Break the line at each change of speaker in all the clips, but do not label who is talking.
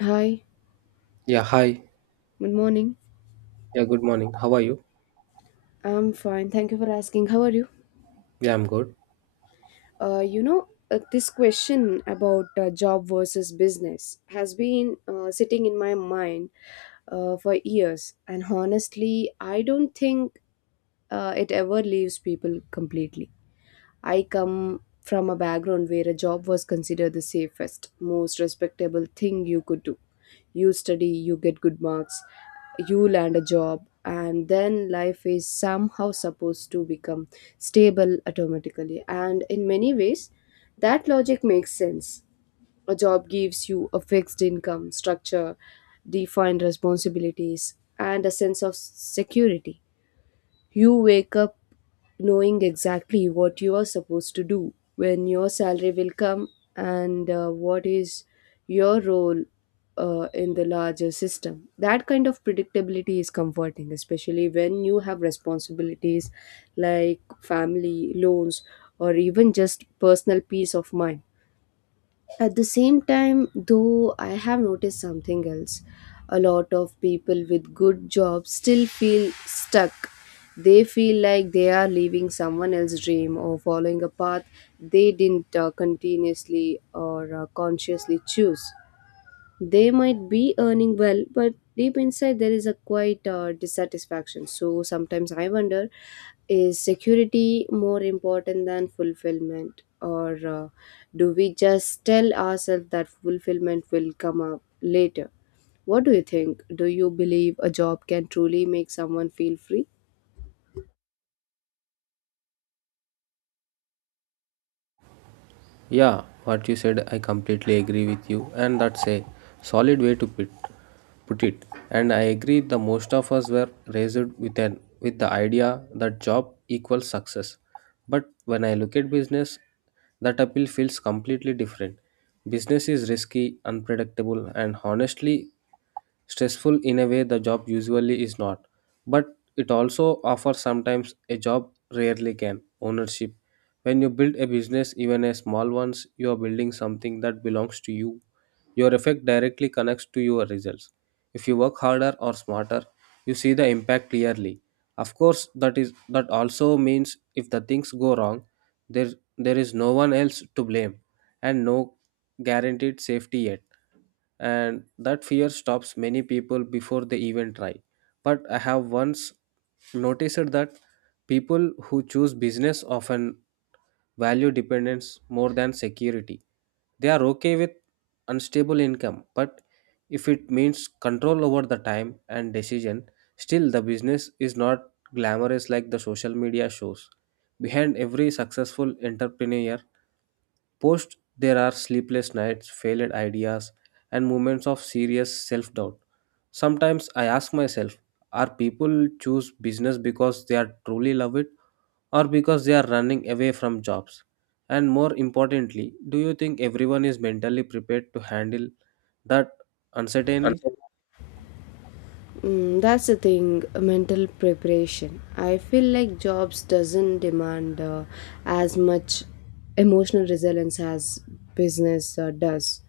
Hi,
Yeah, hi.
good morning.
Yeah, good morning. How are you?
I'm fine. Thank you for asking. How are you?
Yeah, I'm good.
This question about job versus business has been sitting in my mind for years, and honestly, I don't think it ever leaves people completely. I come from a background where a job was considered the safest, most respectable thing you could do. You study, you get good marks, you land a job, and then life is somehow supposed to become stable automatically. And in many ways, that logic makes sense. A job gives you a fixed income, structure, defined responsibilities, and a sense of security. You wake up knowing exactly what you are supposed to do, when your salary will come, and what is your role in the larger system. That kind of predictability is comforting, especially when you have responsibilities like family, loans, or even just personal peace of mind. At the same time, though, I have noticed something else. A lot of people with good jobs still feel stuck. They feel like they are living someone else's dream or following a path they didn't continuously or consciously choose. They might be earning well, but deep inside there is a quite dissatisfaction. So sometimes I wonder, is security more important than fulfillment, or do we just tell ourselves that fulfillment will come up later? What do you think? Do you believe a job can truly make someone feel free?
Yeah, what you said, I completely agree with you, and that's a solid way to put it. And I agree the most of us were raised with an with the idea that job equals success. But when I look at business, that appeal feels completely different. Business is risky, unpredictable, and honestly stressful in a way the job usually is not, but it also offers sometimes a job rarely can, ownership. When you build a business, even a small ones, you are building something that belongs to you. Your effect directly connects to your results. If you work harder or smarter, you see the impact clearly. Of course, that is that also means if the things go wrong, there there is no one else to blame and no guaranteed safety yet, and that fear stops many people before they even try. But I have once noticed that people who choose business often value dependence more than security. They are okay with unstable income, but if it means control over the time and decision, still the business is not glamorous like the social media shows. Behind every successful entrepreneur post, there are sleepless nights, failed ideas, and moments of serious self doubt. Sometimes I ask myself, are people choose business because they are truly love it, or because they are running away from jobs? And more importantly, do you think everyone is mentally prepared to handle that uncertainly?
Unfortunately, that's the thing, mental preparation. I feel like jobs doesn't demand as much emotional resilience as business does.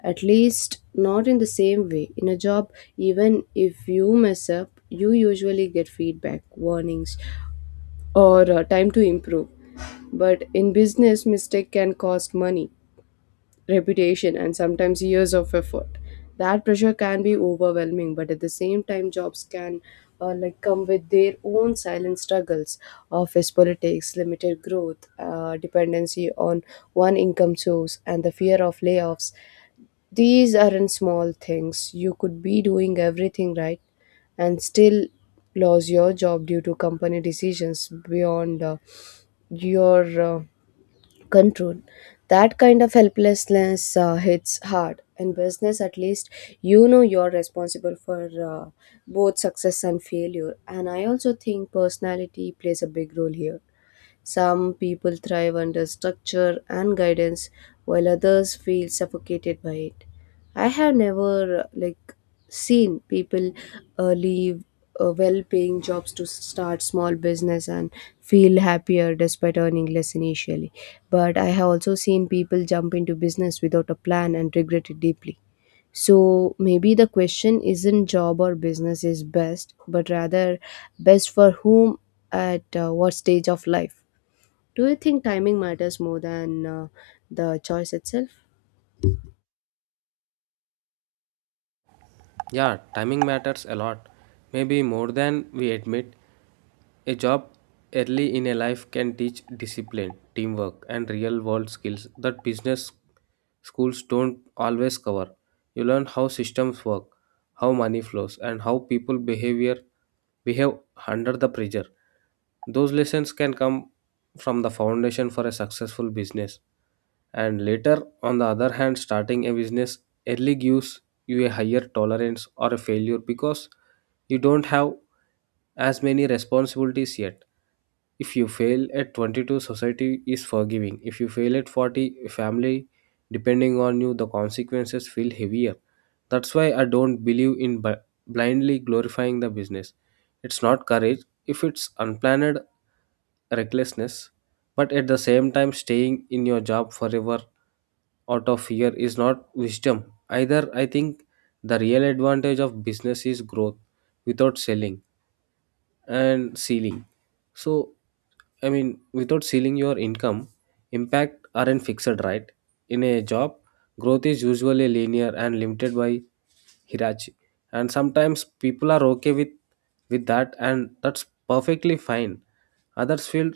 At least not in the same way. In a job, even if you mess up, you usually get feedback, warnings, or time to improve. But in business, mistake can cost money, reputation, and sometimes years of effort. That pressure can be overwhelming, but at the same time, jobs can come with their own silent struggles: office politics, limited growth, dependency on one income source, and the fear of layoffs. These aren't small things. You could be doing everything right and still lose your job due to company decisions beyond your control. That kind of helplessness hits hard. In business, at least, you know you're responsible for both success and failure. And I also think personality plays a big role here. Some people thrive under structure and guidance while others feel suffocated by it. I have never seen people leave well-paying jobs to start small business and feel happier despite earning less initially. But I have also seen people jump into business without a plan and regret it deeply. So maybe the question isn't job or business is best, but rather best for whom at what stage of life. Do you think timing matters more than the choice itself?
Yeah, timing matters a lot, maybe more than we admit. A job early in a life can teach discipline, teamwork, and real world skills that business schools don't always cover. You learn how systems work, how money flows, and how people behavior behave under the pressure. Those lessons can come from the foundation for a successful business. And later, on the other hand, starting a business early gives you a higher tolerance or a failure because you don't have as many responsibilities yet. If you fail at 22, society is forgiving. If you fail at 40, family depending on you, the consequences feel heavier. That's why I don't believe in blindly glorifying the business. It's not courage if it's unplanned recklessness, but at the same time, staying in your job forever out of fear is not wisdom either. I think the real advantage of business is growth without selling and ceiling. So, I mean, without ceiling your income, impact aren't fixed, right? In a job, growth is usually linear and limited by hierarchy. And sometimes people are okay with that, and that's perfectly fine. Others feel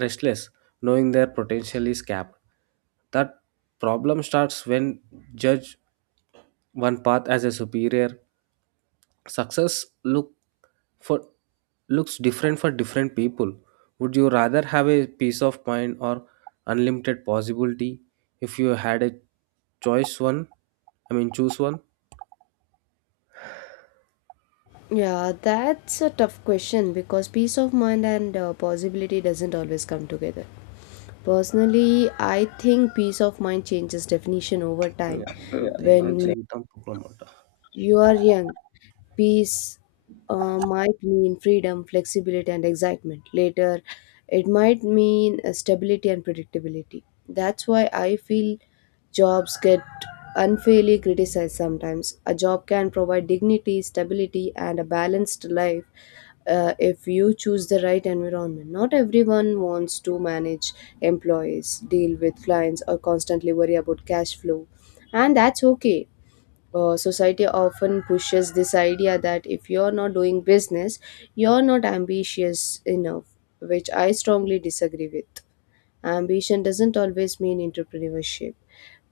restless, knowing their potential is capped. That problem starts when judge one path as a superior, success for looks different for different people. Would you rather have a peace of mind or unlimited possibility? If you had a choice, one, I mean, choose one.
Yeah, that's a tough question because peace of mind and possibility doesn't always come together. Personally, I think peace of mind changes definition over time.
Yeah, one thing that
When
జీవితం పొగలమాట.
you are young, peace might mean freedom, flexibility, and excitement. Later, it might mean stability and predictability. That's why I feel jobs get unfairly criticized sometimes. A job can provide dignity, stability, and a balanced life if you choose the right environment. Not everyone wants to manage employees, deal with clients, or constantly worry about cash flow. And that's okay. Society often pushes this idea that if you're not doing business, you're not ambitious enough, which I strongly disagree with. Ambition doesn't always mean entrepreneurship,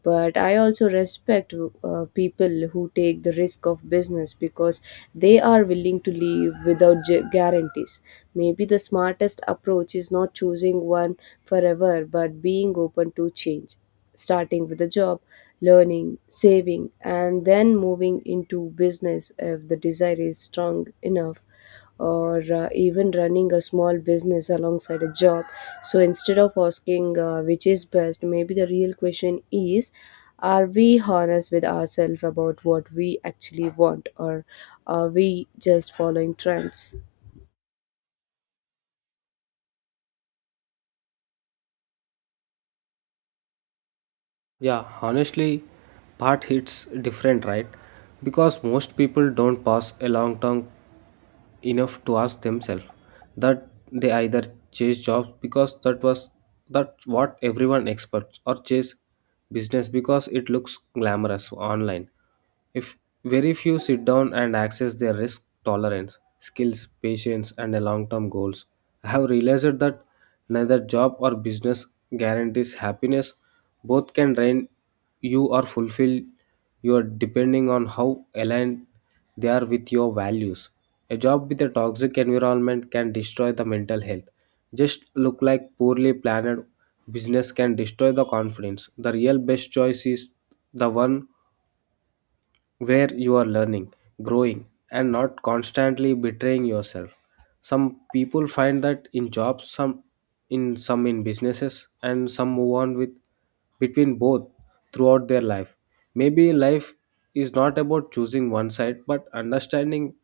but I also respect people who take the risk of business because they are willing to leave without guarantees. Maybe the smartest approach is not choosing one forever, but being open to change, starting with a job, learning, saving, and then moving into business if the desire is strong enough, or even running a small business alongside a job. So instead of asking which is best, maybe the real question is, are we honest with ourselves about what we actually want, or are we just following trends?
Yeah, honestly, part hits different, right? Because most people don't pass a long term enough to ask themselves that. They either chase jobs because that's what everyone expects, or chase business because it looks glamorous online. If very few sit down and access their risk tolerance, skills, patience, and long-term goals. I have realized that neither job or business guarantees happiness. Both can drain you or fulfill you are depending on how aligned they are with your values. A job with a toxic environment can destroy the mental health. Just look like poorly planned business can destroy the confidence. The real best choice is the one where you are learning, growing, and not constantly betraying yourself. Some people find that in jobs, some in businesses, and some move on with between both throughout their life. Maybe life is not about choosing one side, but understanding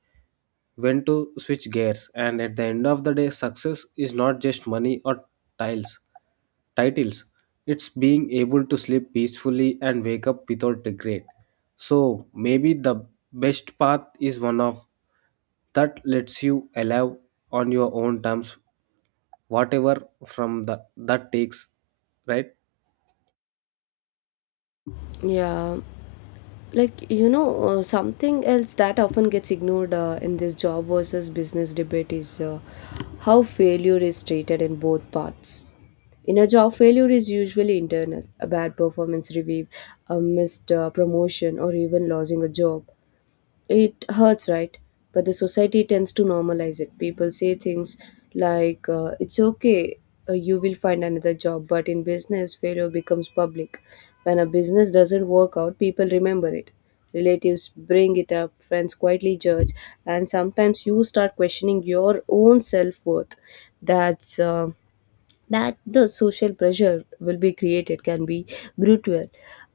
when to switch gears. And at the end of the day, success is not just money or tiles titles. It's being able to sleep peacefully and wake up without regret. So maybe the best path is one of that lets you alive on your own terms, whatever from the that takes, right?
Yeah, something else that often gets ignored in this job versus business debate is how failure is treated in both parts. In a job, failure is usually internal: a bad performance review, a missed promotion, or even losing a job. It hurts, right? But the society tends to normalize it. People say things like, it's okay, you will find another job. But in business, failure becomes public. When a business doesn't work out, people remember it. Relatives bring it up, friends quietly judge, and sometimes you start questioning your own self worth. That's uh, that the social pressure will be created can be brutal,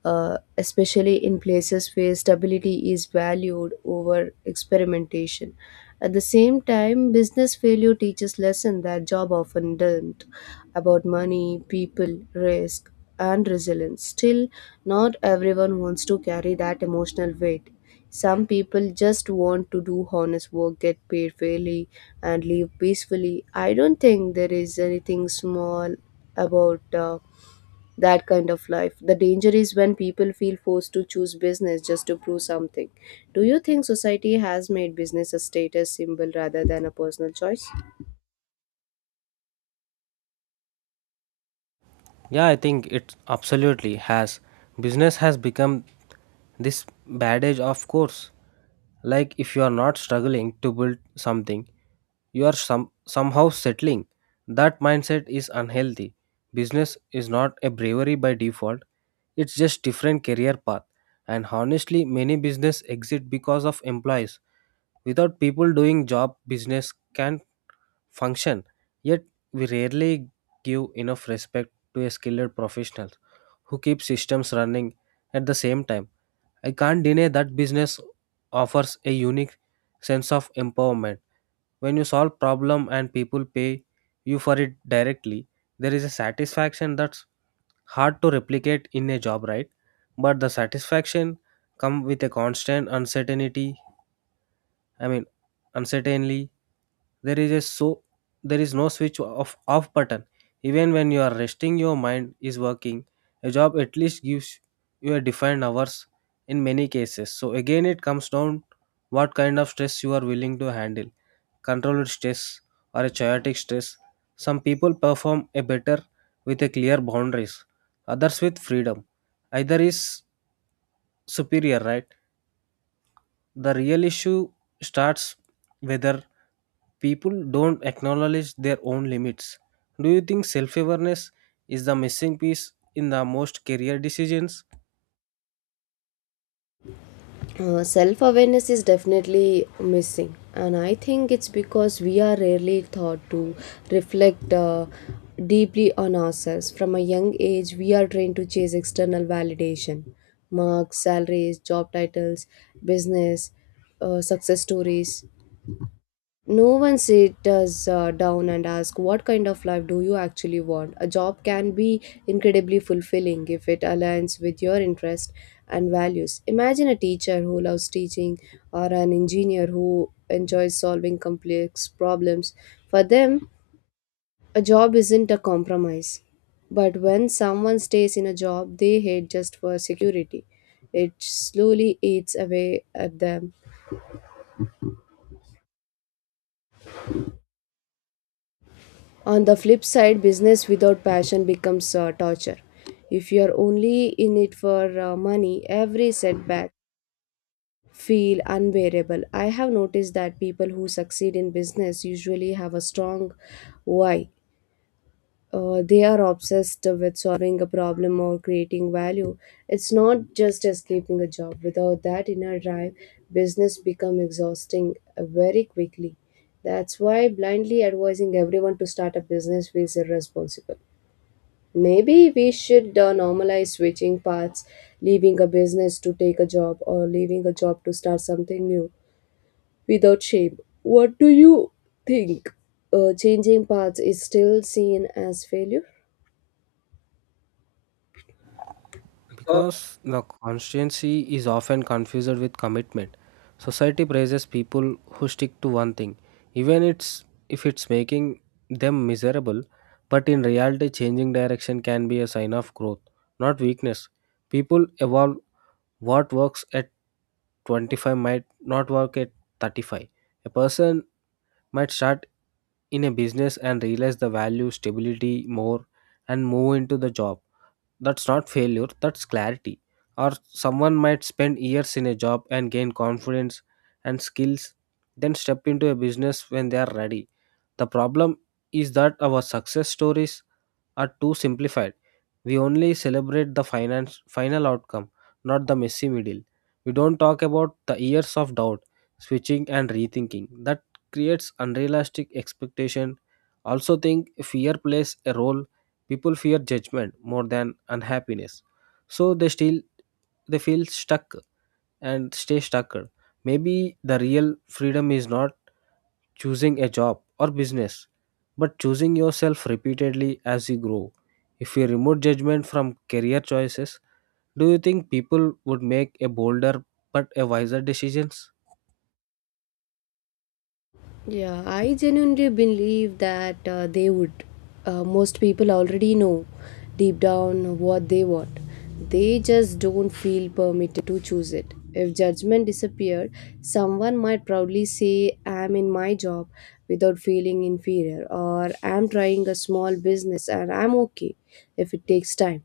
especially in places where stability is valued over experimentation. At the same time, business failure teaches lesson that job often don't, about money, people, risk, and resilience. Still, not everyone wants to carry that emotional weight. Some people just want to do honest work, get paid fairly, and live peacefully. I don't think there is anything small about that kind of life. The danger is when people feel forced to choose business just to prove something. Do you think society has made business a status symbol rather than a personal choice?
Yeah, I think it absolutely has. Business has become this badge of course. Like if you are not struggling to build something, you are somehow settling. That mindset is unhealthy. Business is not a bravery by default. It's just different career path. And honestly, many business exit because of employees. Without people doing job, business can function, yet we rarely give enough respect to a skilled professional who keeps systems running at the same time. I can't deny that business offers a unique sense of empowerment. When you solve problem and people pay you for it directly, there is a satisfaction that's hard to replicate in a job, right? But the satisfaction come with a constant uncertainty. I mean, uncertainly, there is a so there is no switch off button. Even when you are resting, your mind is working. A job at least gives you a defined hours in many cases. So again, it comes down what kind of stress you are willing to handle, controlled stress or a chaotic stress. Some people perform a better with a clear boundaries, others with freedom. Either is superior, right? The real issue starts whether people don't acknowledge their own limits. Do you think self awareness is the missing piece in the most career decisions?
Self awareness is definitely missing, and I think it's because we are rarely taught to reflect deeply on ourselves. From a young age we are trained to chase external validation: marks, salaries, job titles, business success stories. No one sit us down and ask, what kind of life do you actually want? A job can be incredibly fulfilling if it aligns with your interests and values. Imagine a teacher who loves teaching or an engineer who enjoys solving complex problems. For them, a job isn't a compromise. But when someone stays in a job they hate just for security, it slowly eats away at them. On the flip side, business without passion becomes torture. If you're only in it for money, every setback feel unbearable. I have noticed that people who succeed in business usually have a strong why. They are obsessed with solving a problem or creating value. It's not just escaping a job. Without that inner drive, business become exhausting very quickly. That's why blindly advising everyone to start a business feels irresponsible. Maybe we should normalize switching paths, leaving a business to take a job or leaving a job to start something new without shame. What do you think? Changing paths is still seen as failure?
Because the constancy is often confused with commitment. Society praises people who stick to one thing, even if it's making them miserable. But in reality, changing direction can be a sign of growth, not weakness. People evolve. What works at 25 might not work at 35. A person might start in a business and realize the value stability more and move into the job. That's not failure, that's clarity. Or someone might spend years in a job and gain confidence and skills, then step into a business when they are ready. The problem is that our success stories are too simplified. We only celebrate the final outcome, not the messy middle. We don't talk about the years of doubt, switching, and rethinking. That creates unrealistic expectation. Also, think fear plays a role. People fear judgment more than unhappiness, so they feel stuck and stay stuck. Maybe the real freedom is not choosing a job or business, but choosing yourself repeatedly as you grow. If you remove judgment from career choices, do you think people would make a bolder but a wiser decisions?
Yeah, I genuinely believe that they would. Most people already know deep down what they want. They just don't feel permitted to choose it. If judgment disappeared, someone might proudly say, I'm in my job without feeling inferior, or I'm trying a small business and I'm okay if it takes time.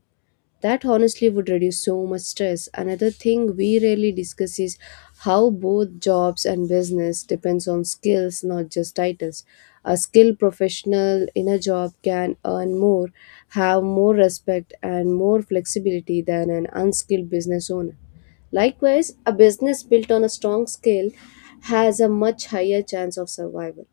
That honestly would reduce so much stress. Another thing we rarely discuss is how both jobs and business depends on skills, not just titles. A skilled professional in a job can earn more, have more respect and more flexibility than an unskilled business owner. Likewise, a business built on a strong skill has a much higher chance of survival.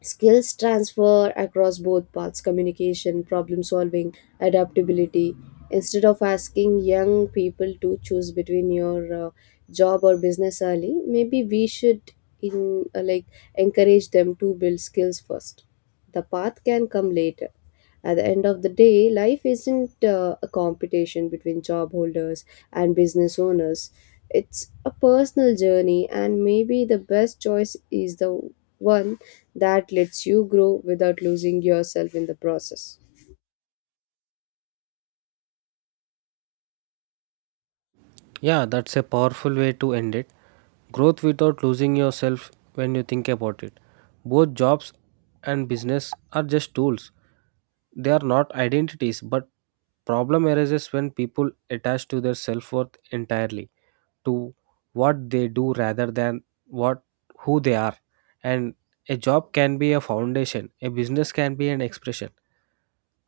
Skills transfer across both paths: communication, problem solving, adaptability. Instead of asking young people to choose between your job or business early, maybe we should in like encourage them to build skills first. The path can come later. At the end of the day, life isn't a competition between job holders and business owners. It's a personal journey, and maybe the best choice is the one that lets you grow without losing yourself in the process.
Yeah, that's a powerful way to end it. Growth without losing yourself when you think about it. Both jobs and business are just tools. They are not identities, but problem arises when people attach to their self-worth entirely to what they do rather than what who they are. And a job can be a foundation, a business can be an expression.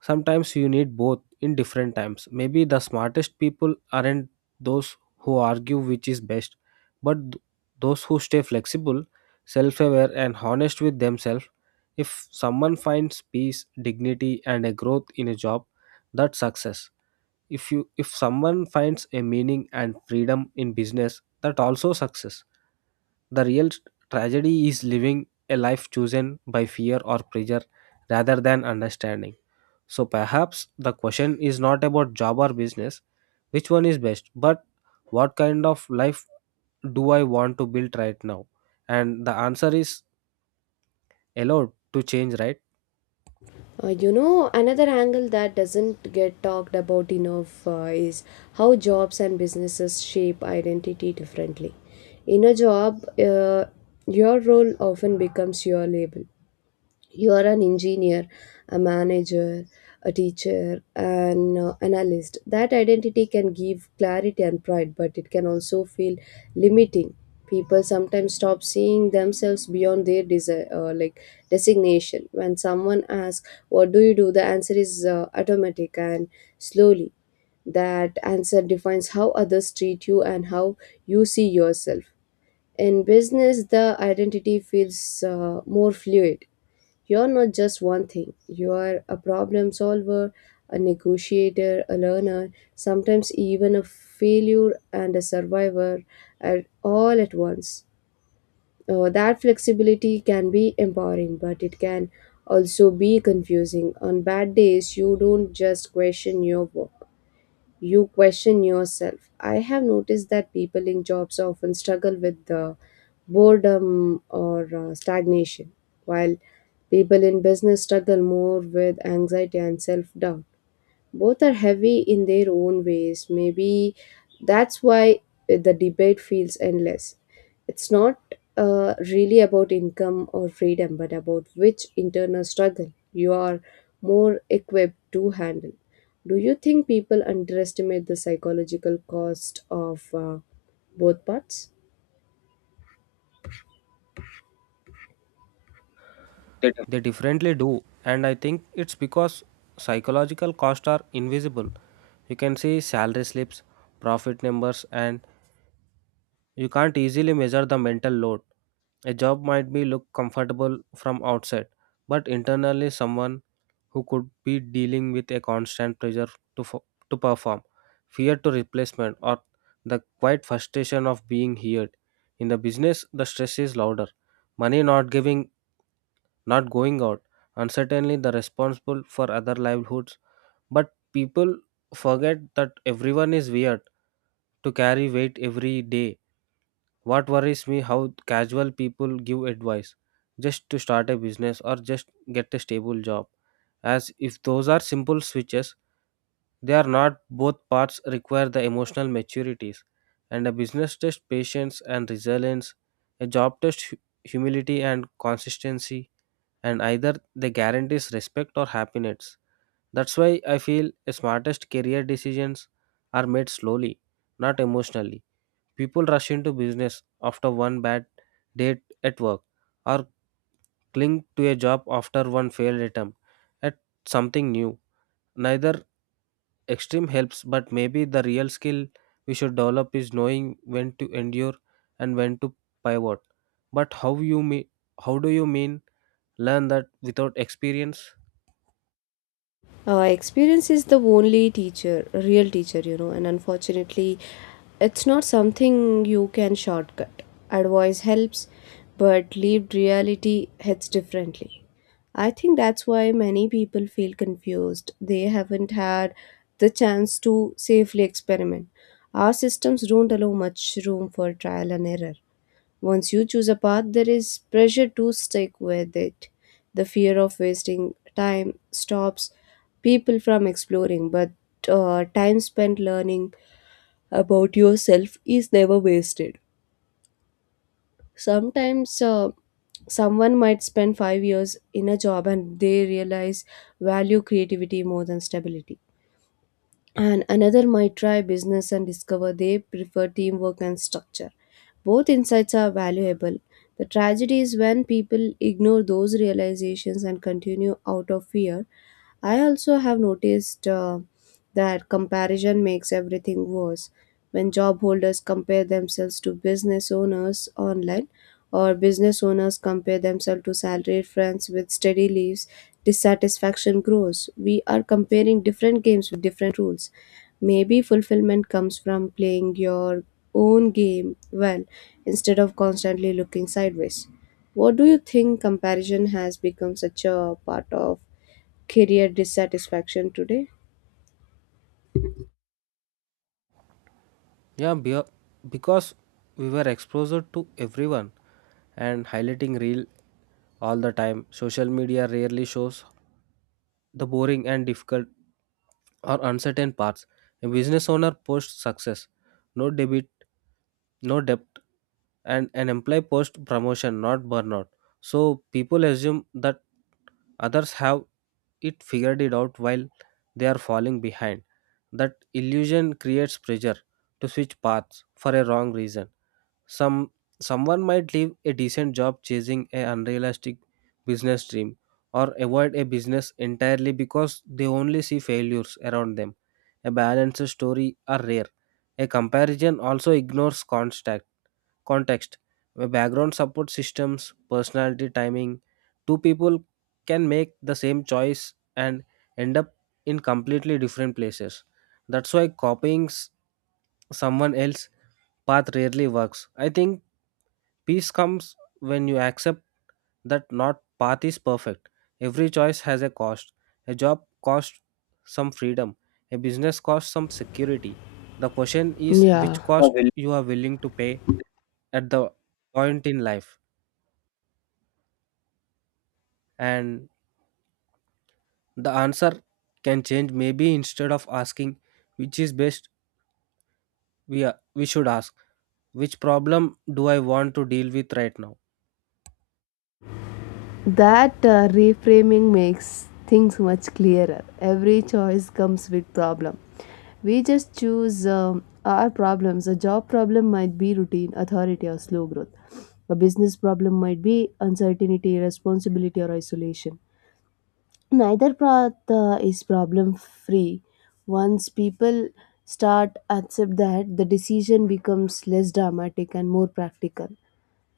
Sometimes you need both in different times. Maybe the smartest people aren't those who argue which is best, but those who stay flexible, self-aware, and honest with themselves. If someone finds peace, dignity, and a growth in a job, that's success. If someone finds a meaning and freedom in business, that also success. The real tragedy is living a life chosen by fear or pressure rather than understanding. So perhaps the question is not about job or business which one is best, but what kind of life do I want to build right now. And the answer is allowed to change, right?
Another angle that doesn't get talked about enough is how jobs and businesses shape identity differently. In a job, your role often becomes your label. You are an engineer, a manager, a teacher, an analyst. That identity can give clarity and pride, but it can also feel limiting. People sometimes stop seeing themselves beyond their designation. When someone asks what do you do, the answer is automatic, and slowly that answer defines how others treat you and how you see yourself. In business, the identity feels more fluid. You're not just one thing, you are a problem solver, a negotiator, a learner, sometimes even a failure and a survivor at all at once. That flexibility can be empowering, but it can also be confusing. On bad days, you don't just question your work, you question yourself. I have noticed that people in jobs often struggle with the boredom or stagnation, while people in business struggle more with anxiety and self doubt. Both are heavy in their own ways. Maybe that's why the debate feels endless. It's not really about income or freedom, but about which internal struggle you are more equipped to handle. Do you think people underestimate the psychological cost of both parts?
They differently do, and I think it's because psychological costs are invisible. You can see salary slips, profit numbers, and you can't easily measure the mental load. A job might be look comfortable from outside, but internally someone who could be dealing with a constant pressure to fo- to perform, fear to replacement, or the quiet frustration of being heard. In the business, the stress is louder. Money not going out, and certainly the responsible for other livelihoods. But people forget that everyone is weird to carry weight every day. What worries me how casual people give advice just to start a business or just get a stable job. As if those are simple switches, they are not. Both parts require the emotional maturities. And a business test patience and resilience, a job test humility and consistency, and either they guarantees respect or happiness. That's why I feel the smartest career decisions are made slowly, not emotionally. People rush into business after one bad day at work, or cling to a job after one failed attempt at something new. Neither extreme helps, but maybe the real skill we should develop is knowing when to endure and when to pivot. But how do you mean learn that without experience?
Experience is the only teacher, real teacher, and unfortunately it's not something you can shortcut. Advice helps, but lived reality hits differently. I think that's why many people feel confused. They haven't had the chance to safely experiment. Our systems don't allow much room for trial and error. Once you choose a path, there is pressure to stick with it. The fear of wasting time stops people from exploring, but time spent learning about yourself is never wasted. Sometimes someone might spend 5 years in a job and they realize value creativity more than stability. And another might try business and discover they prefer teamwork and structure. Both insights are valuable. The tragedy is when people ignore those realizations and continue out of fear. I also have noticed that comparison makes everything worse. When job holders compare themselves to business owners online, or business owners compare themselves to salaried friends with steady leaves, dissatisfaction grows. We are comparing different games with different rules. Maybe fulfillment comes from playing your own game well instead of constantly looking sideways. What do you think comparison has become such a part of career dissatisfaction today?
Yeah, because we were exposed to everyone and highlighting real all the time. Social media rarely shows the boring and difficult or uncertain parts. A business owner posts success, no debit, no debt, and an employee posts promotion, not burnout. So people assume that others have it figured it out while they are falling behind. That illusion creates pressure to switch paths for a wrong reason. Some someone might leave a decent job chasing an unrealistic business dream, or avoid a business entirely because they only see failures around them. A balanced story are rare. A comparison also ignores context. A background support systems, personality timing. Two people can make the same choice and end up in completely different places. That's why copying someone else's path rarely works. I think peace comes when you accept that not path is perfect. Every choice has a cost. A job costs some freedom. A business costs some security. The question is which
Yeah.
cost you are willing to pay at the point in life. And the answer can change. Maybe instead of asking which is best, we should ask which problem do I want to deal with right now.
That reframing makes things much clearer. Every choice comes with problem. We just choose our problems. A job problem might be routine, authority, or slow growth. A business problem might be uncertainty, responsibility, or isolation. Neither path is problem free. Once people start accept that, the decision becomes less dramatic and more practical.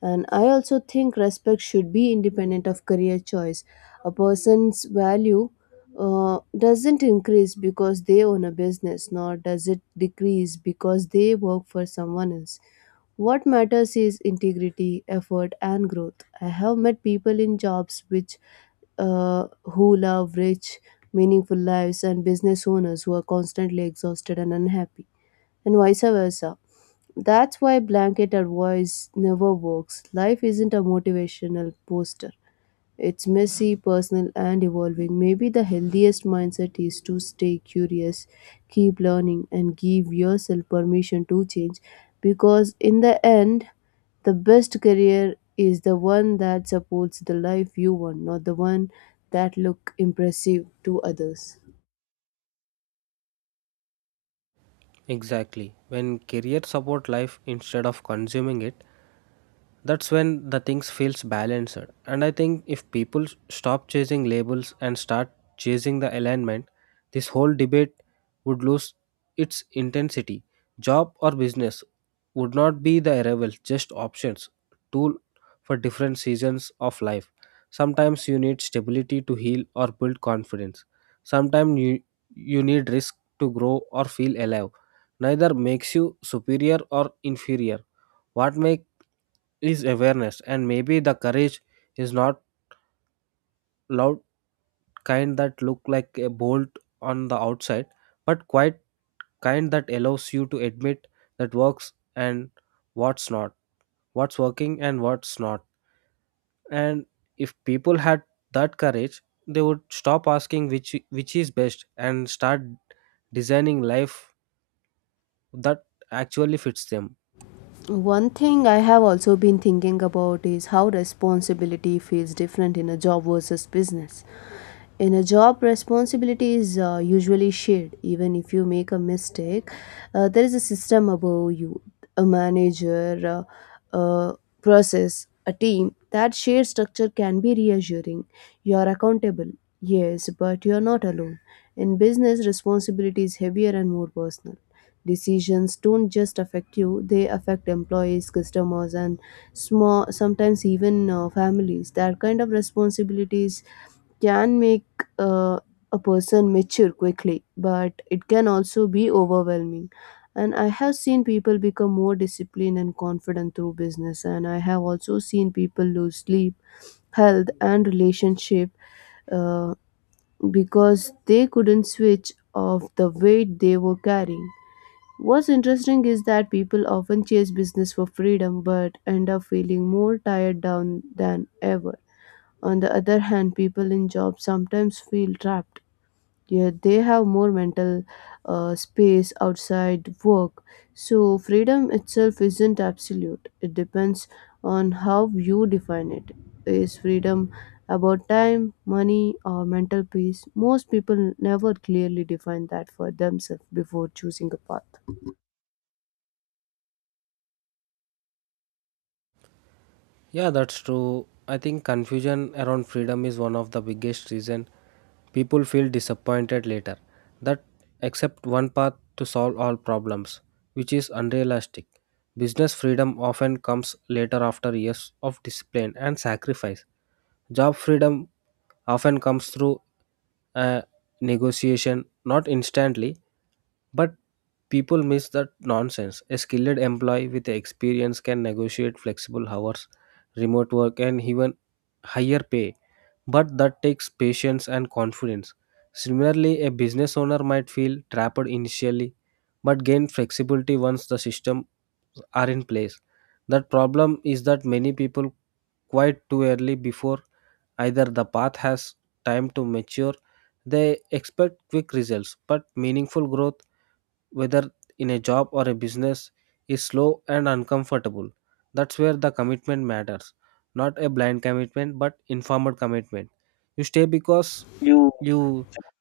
And I also think respect should be independent of career choice. A person's value doesn't increase because they own a business, nor does it decrease because they work for someone else. What matters is integrity, effort and growth. I have met people in jobs which who love rich, meaningful lives, and business owners who are constantly exhausted and unhappy, and vice versa. That's why blanket advice never works. Life isn't a motivational poster, it's messy, personal, and evolving. Maybe the healthiest mindset is to stay curious, keep learning, and give yourself permission to change because, in the end, the best career is the one that supports the life you want, not the one that look impressive to others.
Exactly. When career support life instead of consuming it, that's when the things feels balanced. And I think if people stop chasing labels and start chasing the alignment, this whole debate would lose its intensity. Job or business would not be the arrival, just options, tool for different seasons of life. Sometimes you need stability to heal or build confidence, sometimes you need risk to grow or feel alive. Neither makes you superior or inferior. What makes is awareness. And maybe the courage is not loud kind that look like a bolt on the outside, but quite kind that allows you to admit that works and what's not what's working and what's not. And if people had that courage, they would stop asking which is best and start designing life that actually fits them.
One thing I have also been thinking about is how responsibility feels different in a job versus business. In a job, responsibility is usually shared. Even if you make a mistake, there is a system above you, a manager, uh, uh, process, a team. That shared structure can be reassuring. You are accountable, yes, but you are not alone. In business, responsibility is heavier and more personal. Decisions don't just affect you; they affect employees, customers, and small, sometimes even families. That kind of responsibilities can make uh, a person mature quickly, but it can also be overwhelming. And I have seen people become more disciplined and confident through business, and I have also seen people lose sleep, health, and relationship uh, because they couldn't switch off the weight they were carrying. What's interesting is that people often chase business for freedom but end up feeling more tired down than ever. On the other hand, people in jobs sometimes feel trapped. Yeah, they have more mental space outside work. So freedom itself isn't absolute, it depends on how you define it. Is freedom about time, money or mental peace? Most people never clearly define that for themselves before choosing a path.
Yeah, that's true. I think confusion around freedom is one of the biggest reason people feel disappointed later. That accept one path to solve all problems, which is unrealistic. Business freedom often comes later after years of discipline and sacrifice. Job freedom often comes through a negotiation, not instantly. But people miss that nonsense. A skilled employee with experience can negotiate flexible hours, remote work, and even higher pay. But that takes patience and confidence. Similarly, a business owner might feel trapped initially but gain flexibility once the systems are in place. That problem is that many people quit too early before either the path has time to mature. They expect quick results, but meaningful growth whether in a job or a business is slow and uncomfortable. That's where the commitment matters, not a blind commitment but informed commitment. You stay because
You,
you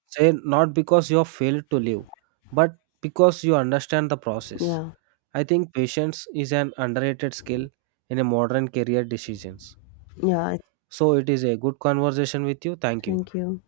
say, not because you have failed to live, but because you understand the process.
yeah.
I think patience is an underrated skill in a modern career decisions.
Yeah,
So it is a good conversation with you. Thank you.
thank you.